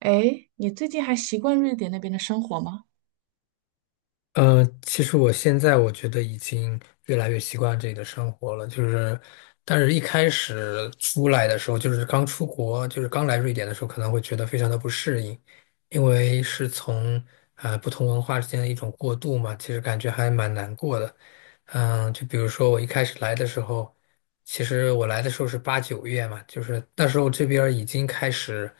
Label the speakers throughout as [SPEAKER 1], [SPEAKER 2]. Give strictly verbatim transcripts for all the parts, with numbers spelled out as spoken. [SPEAKER 1] 哎，你最近还习惯瑞典那边的生活吗？
[SPEAKER 2] 呃，其实我现在我觉得已经越来越习惯这里的生活了，就是，但是一开始出来的时候，就是刚出国，就是刚来瑞典的时候，可能会觉得非常的不适应，因为是从呃不同文化之间的一种过渡嘛，其实感觉还蛮难过的。嗯，就比如说我一开始来的时候，其实我来的时候是八九月嘛，就是那时候这边儿已经开始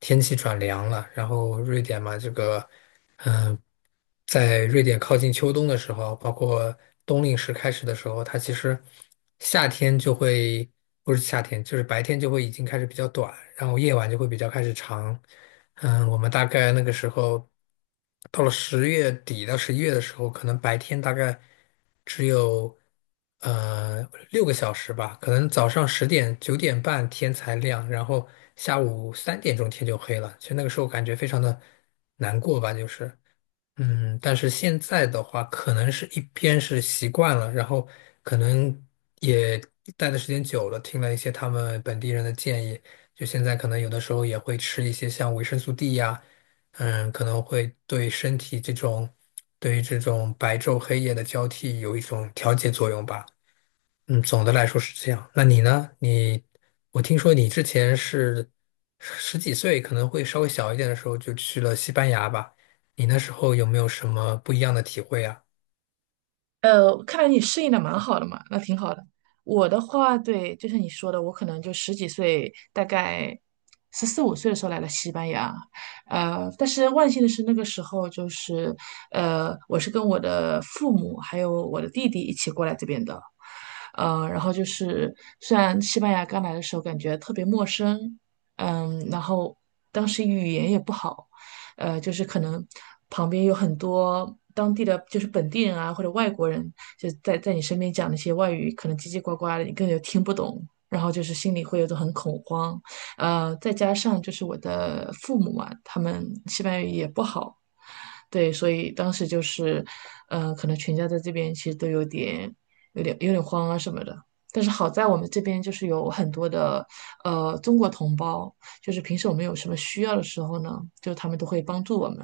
[SPEAKER 2] 天气转凉了，然后瑞典嘛，这个。在瑞典靠近秋冬的时候，包括冬令时开始的时候，它其实夏天就会，不是夏天，就是白天就会已经开始比较短，然后夜晚就会比较开始长。嗯，我们大概那个时候到了十月底到十一月的时候，可能白天大概只有呃六个小时吧，可能早上十点九点半天才亮，然后下午三点钟天就黑了。其实那个时候感觉非常的难过吧，就是。嗯，但是现在的话，可能是一边是习惯了，然后可能也待的时间久了，听了一些他们本地人的建议，就现在可能有的时候也会吃一些像维生素 D 呀，嗯，可能会对身体这种，对于这种白昼黑夜的交替有一种调节作用吧。嗯，总的来说是这样。那你呢？你，我听说你之前是十几岁，可能会稍微小一点的时候就去了西班牙吧？你那时候有没有什么不一样的体会啊？
[SPEAKER 1] 呃，看来你适应的蛮好的嘛，那挺好的。我的话，对，就像你说的，我可能就十几岁，大概十四五岁的时候来了西班牙。呃，但是万幸的是，那个时候就是，呃，我是跟我的父母还有我的弟弟一起过来这边的。呃，然后就是，虽然西班牙刚来的时候感觉特别陌生，嗯，然后当时语言也不好。呃，就是可能旁边有很多当地的就是本地人啊或者外国人，就在在你身边讲那些外语，可能叽叽呱呱的，你根本就听不懂。然后就是心里会有种很恐慌，呃，再加上就是我的父母嘛，他们西班牙语也不好，对，所以当时就是，呃，可能全家在这边其实都有点、有点、有点慌啊什么的。但是好在我们这边就是有很多的呃中国同胞，就是平时我们有什么需要的时候呢，就他们都会帮助我们。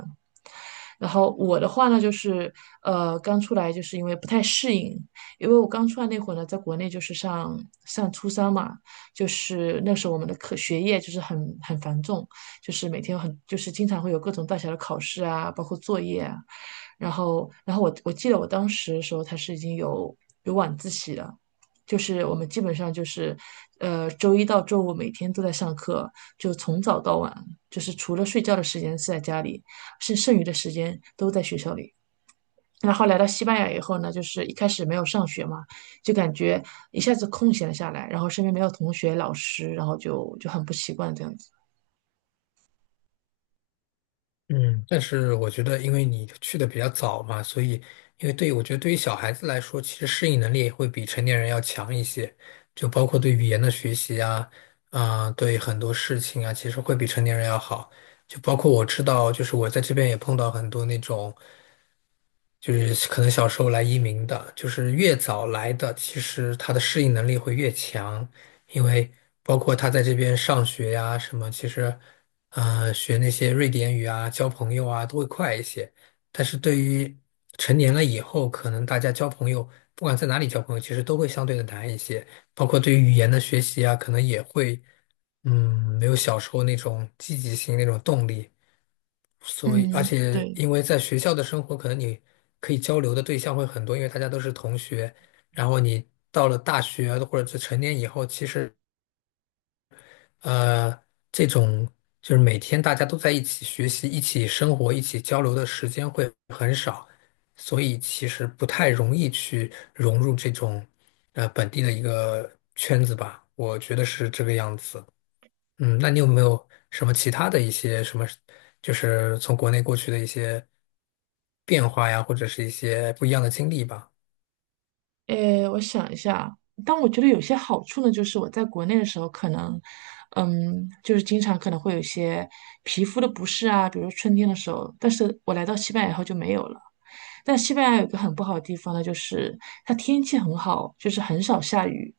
[SPEAKER 1] 然后我的话呢，就是呃，刚出来就是因为不太适应，因为我刚出来那会儿呢，在国内就是上上初三嘛，就是那时候我们的课学业就是很很繁重，就是每天很就是经常会有各种大小的考试啊，包括作业啊。然后，然后我我记得我当时的时候，他是已经有有晚自习了，就是我们基本上就是，呃，周一到周五每天都在上课，就从早到晚，就是除了睡觉的时间是在家里，剩剩余的时间都在学校里。然后来到西班牙以后呢，就是一开始没有上学嘛，就感觉一下子空闲了下来，然后身边没有同学、老师，然后就就很不习惯这样子。
[SPEAKER 2] 嗯，但是我觉得，因为你去的比较早嘛，所以，因为对于我觉得对于小孩子来说，其实适应能力会比成年人要强一些，就包括对语言的学习啊，啊、对很多事情啊，其实会比成年人要好。就包括我知道，就是我在这边也碰到很多那种。就是可能小时候来移民的，就是越早来的，其实他的适应能力会越强，因为包括他在这边上学呀、什么，其实，呃，学那些瑞典语啊、交朋友啊都会快一些。但是对于成年了以后，可能大家交朋友，不管在哪里交朋友，其实都会相对的难一些，包括对于语言的学习啊，可能也会，嗯，没有小时候那种积极性、那种动力。所以，而
[SPEAKER 1] 嗯，
[SPEAKER 2] 且
[SPEAKER 1] 对。
[SPEAKER 2] 因为在学校的生活，可能你可以交流的对象会很多，因为大家都是同学。然后你到了大学或者是成年以后，其实，呃，这种就是每天大家都在一起学习、一起生活、一起交流的时间会很少，所以其实不太容易去融入这种呃本地的一个圈子吧。我觉得是这个样子。嗯，那你有没有什么其他的一些什么，就是从国内过去的一些变化呀，或者是一些不一样的经历吧？
[SPEAKER 1] 诶，我想一下，但我觉得有些好处呢，就是我在国内的时候，可能，嗯，就是经常可能会有一些皮肤的不适啊，比如说春天的时候，但是我来到西班牙以后就没有了。但西班牙有个很不好的地方呢，就是它天气很好，就是很少下雨，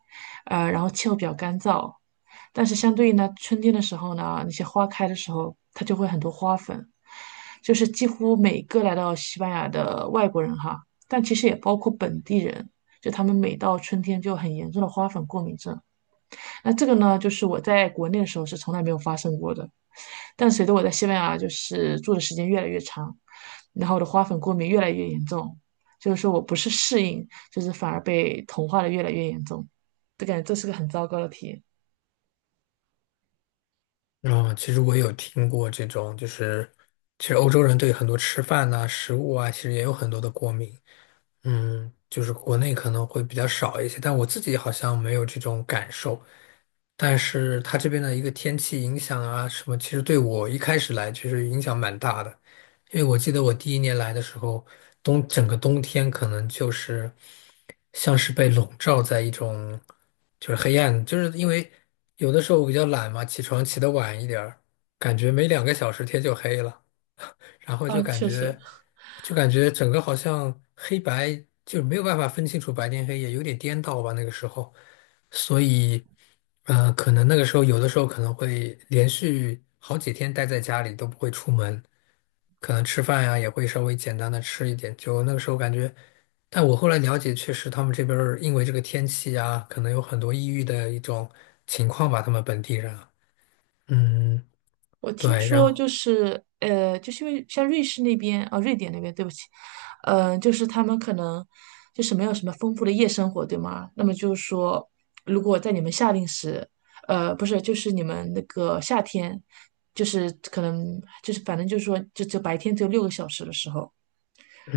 [SPEAKER 1] 呃，然后气候比较干燥。但是相对应呢，春天的时候呢，那些花开的时候，它就会很多花粉。就是几乎每个来到西班牙的外国人哈，但其实也包括本地人，就他们每到春天就很严重的花粉过敏症。那这个呢，就是我在国内的时候是从来没有发生过的，但随着我在西班牙就是住的时间越来越长，然后我的花粉过敏越来越严重，就是说我不是适应，就是反而被同化的越来越严重，就感觉这是个很糟糕的体验。
[SPEAKER 2] 嗯，其实我有听过这种，就是其实欧洲人对很多吃饭呐、食物啊，其实也有很多的过敏。嗯，就是国内可能会比较少一些，但我自己好像没有这种感受。但是它这边的一个天气影响啊什么，其实对我一开始来其实影响蛮大的，因为我记得我第一年来的时候，冬整个冬天可能就是像是被笼罩在一种就是黑暗，就是因为有的时候我比较懒嘛，起床起得晚一点儿，感觉没两个小时天就黑了，然后就
[SPEAKER 1] 啊，
[SPEAKER 2] 感
[SPEAKER 1] 确实，
[SPEAKER 2] 觉就感觉整个好像黑白就没有办法分清楚白天黑夜，有点颠倒吧那个时候。所以，呃，可能那个时候有的时候可能会连续好几天待在家里都不会出门，可能吃饭呀也会稍微简单的吃一点。就那个时候感觉，但我后来了解，确实他们这边儿因为这个天气呀，可能有很多抑郁的一种情况吧，他们本地人啊嗯，
[SPEAKER 1] 我听
[SPEAKER 2] 对，然
[SPEAKER 1] 说
[SPEAKER 2] 后
[SPEAKER 1] 就是呃，就是因为像瑞士那边啊，瑞典那边，对不起，呃，就是他们可能就是没有什么丰富的夜生活，对吗？那么就是说，如果在你们夏令时，呃，不是，就是你们那个夏天，就是可能就是反正就是说，就就白天只有六个小时的时候，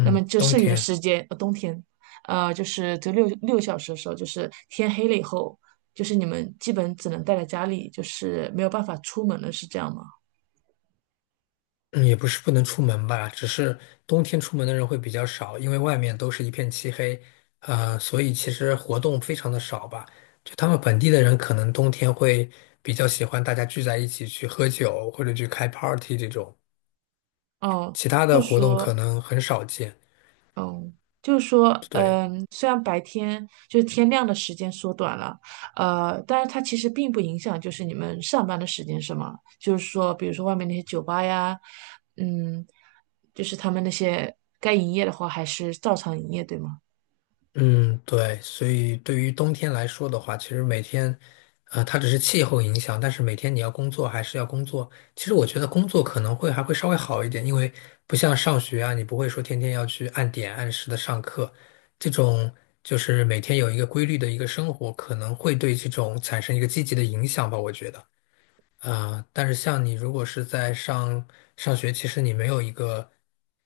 [SPEAKER 1] 那么就
[SPEAKER 2] 冬
[SPEAKER 1] 剩余的
[SPEAKER 2] 天。
[SPEAKER 1] 时间，呃，冬天，呃，就是只有六六个小时的时候，就是天黑了以后，就是你们基本只能待在家里，就是没有办法出门了，是这样吗？
[SPEAKER 2] 嗯也不是不能出门吧，只是冬天出门的人会比较少，因为外面都是一片漆黑，呃，所以其实活动非常的少吧。就他们本地的人可能冬天会比较喜欢大家聚在一起去喝酒或者去开 party 这种，
[SPEAKER 1] 哦，
[SPEAKER 2] 其他
[SPEAKER 1] 就
[SPEAKER 2] 的
[SPEAKER 1] 是
[SPEAKER 2] 活动
[SPEAKER 1] 说，
[SPEAKER 2] 可能很少见。
[SPEAKER 1] 嗯，就是说，
[SPEAKER 2] 对。
[SPEAKER 1] 嗯，虽然白天就是天亮的时间缩短了，呃，但是它其实并不影响，就是你们上班的时间是吗？就是说，比如说外面那些酒吧呀，嗯，就是他们那些该营业的话，还是照常营业，对吗？
[SPEAKER 2] 嗯，对，所以对于冬天来说的话，其实每天，呃，它只是气候影响，但是每天你要工作还是要工作。其实我觉得工作可能会还会稍微好一点，因为不像上学啊，你不会说天天要去按点按时的上课，这种就是每天有一个规律的一个生活，可能会对这种产生一个积极的影响吧，我觉得。啊，但是像你如果是在上上学，其实你没有一个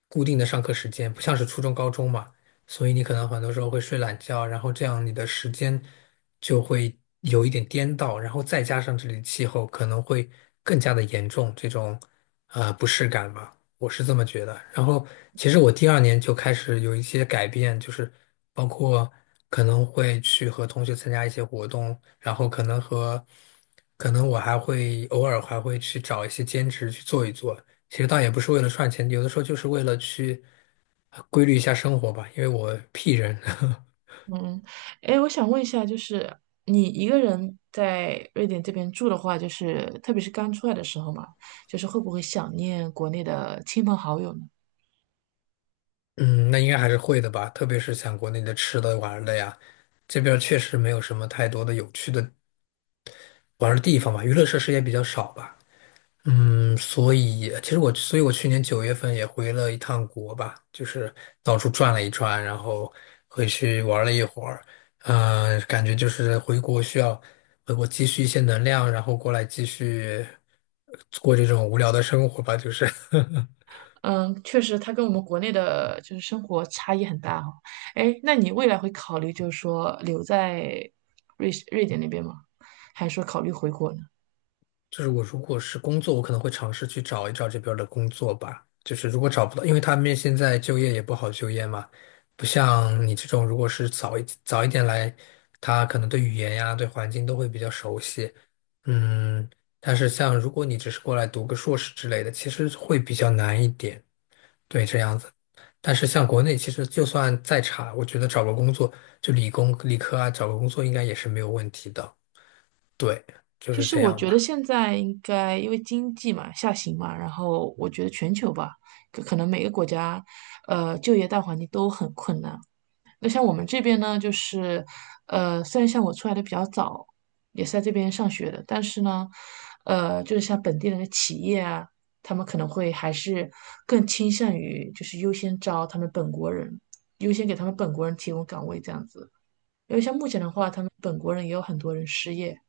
[SPEAKER 2] 固定的上课时间，不像是初中、高中嘛，所以你可能很多时候会睡懒觉，然后这样你的时间就会有一点颠倒，然后再加上这里的气候可能会更加的严重这种呃不适感吧。我是这么觉得。然后，其实我第二年就开始有一些改变，就是包括可能会去和同学参加一些活动，然后可能和可能我还会偶尔还会去找一些兼职去做一做。其实倒也不是为了赚钱，有的时候就是为了去呃规律一下生活吧，因为我 P 人。
[SPEAKER 1] 嗯，哎，我想问一下，就是你一个人在瑞典这边住的话，就是特别是刚出来的时候嘛，就是会不会想念国内的亲朋好友呢？
[SPEAKER 2] 嗯，那应该还是会的吧，特别是像国内的吃的玩儿的呀，这边儿确实没有什么太多的有趣的玩儿的地方吧，娱乐设施也比较少吧。嗯，所以其实我，所以我去年九月份也回了一趟国吧，就是到处转了一转，然后回去玩了一会儿，呃，感觉就是回国需要回国积蓄一些能量，然后过来继续呃过这种无聊的生活吧，就是。
[SPEAKER 1] 嗯，确实，它跟我们国内的就是生活差异很大哈。哎，那你未来会考虑就是说留在瑞士瑞典那边吗？还是说考虑回国呢？
[SPEAKER 2] 就是我如果是工作，我可能会尝试去找一找这边儿的工作吧。就是如果找不到，因为他们现在就业也不好就业嘛，不像你这种，如果是早一早一点来，他可能对语言呀、对环境都会比较熟悉。嗯，但是像如果你只是过来读个硕士之类的，其实会比较难一点。对，这样子。但是像国内，其实就算再差，我觉得找个工作，就理工、理科啊，找个工作应该也是没有问题的。对，就
[SPEAKER 1] 其
[SPEAKER 2] 是
[SPEAKER 1] 实
[SPEAKER 2] 这
[SPEAKER 1] 我
[SPEAKER 2] 样
[SPEAKER 1] 觉得
[SPEAKER 2] 吧。
[SPEAKER 1] 现在应该因为经济嘛下行嘛，然后我觉得全球吧，可可能每个国家，呃，就业大环境都很困难。那像我们这边呢，就是，呃，虽然像我出来的比较早，也是在这边上学的，但是呢，呃，就是像本地人的企业啊，他们可能会还是更倾向于就是优先招他们本国人，优先给他们本国人提供岗位这样子。因为像目前的话，他们本国人也有很多人失业，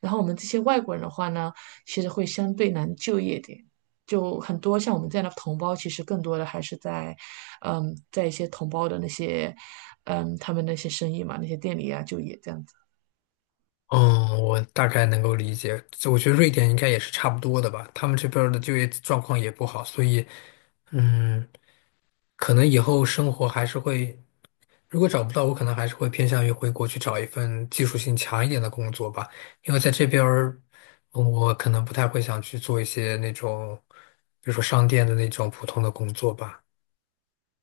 [SPEAKER 1] 然后我们这些外国人的话呢，其实会相对难就业点，就很多像我们这样的同胞，其实更多的还是在，嗯，在一些同胞的那些，嗯，他们那些生意嘛，那些店里啊就业这样子。
[SPEAKER 2] 嗯，我大概能够理解。这我觉得瑞典应该也是差不多的吧，他们这边儿的就业状况也不好，所以，嗯，可能以后生活还是会，如果找不到，我可能还是会偏向于回国去找一份技术性强一点的工作吧，因为在这边儿嗯我可能不太会想去做一些那种，比如说商店的那种普通的工作吧。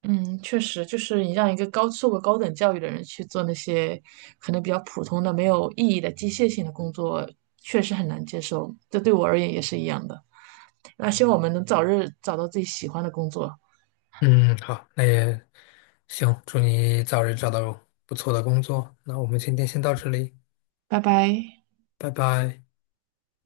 [SPEAKER 1] 嗯，确实，就是你让一个高受过高等教育的人去做那些可能比较普通的、没有意义的机械性的工作，确实很难接受。这对我而言也是一样的。那希望我们能早日找到自己喜欢的工作。
[SPEAKER 2] 嗯，好，那也行，祝你早日找到不错的工作。那我们今天先到这里，
[SPEAKER 1] 拜拜。
[SPEAKER 2] 拜拜。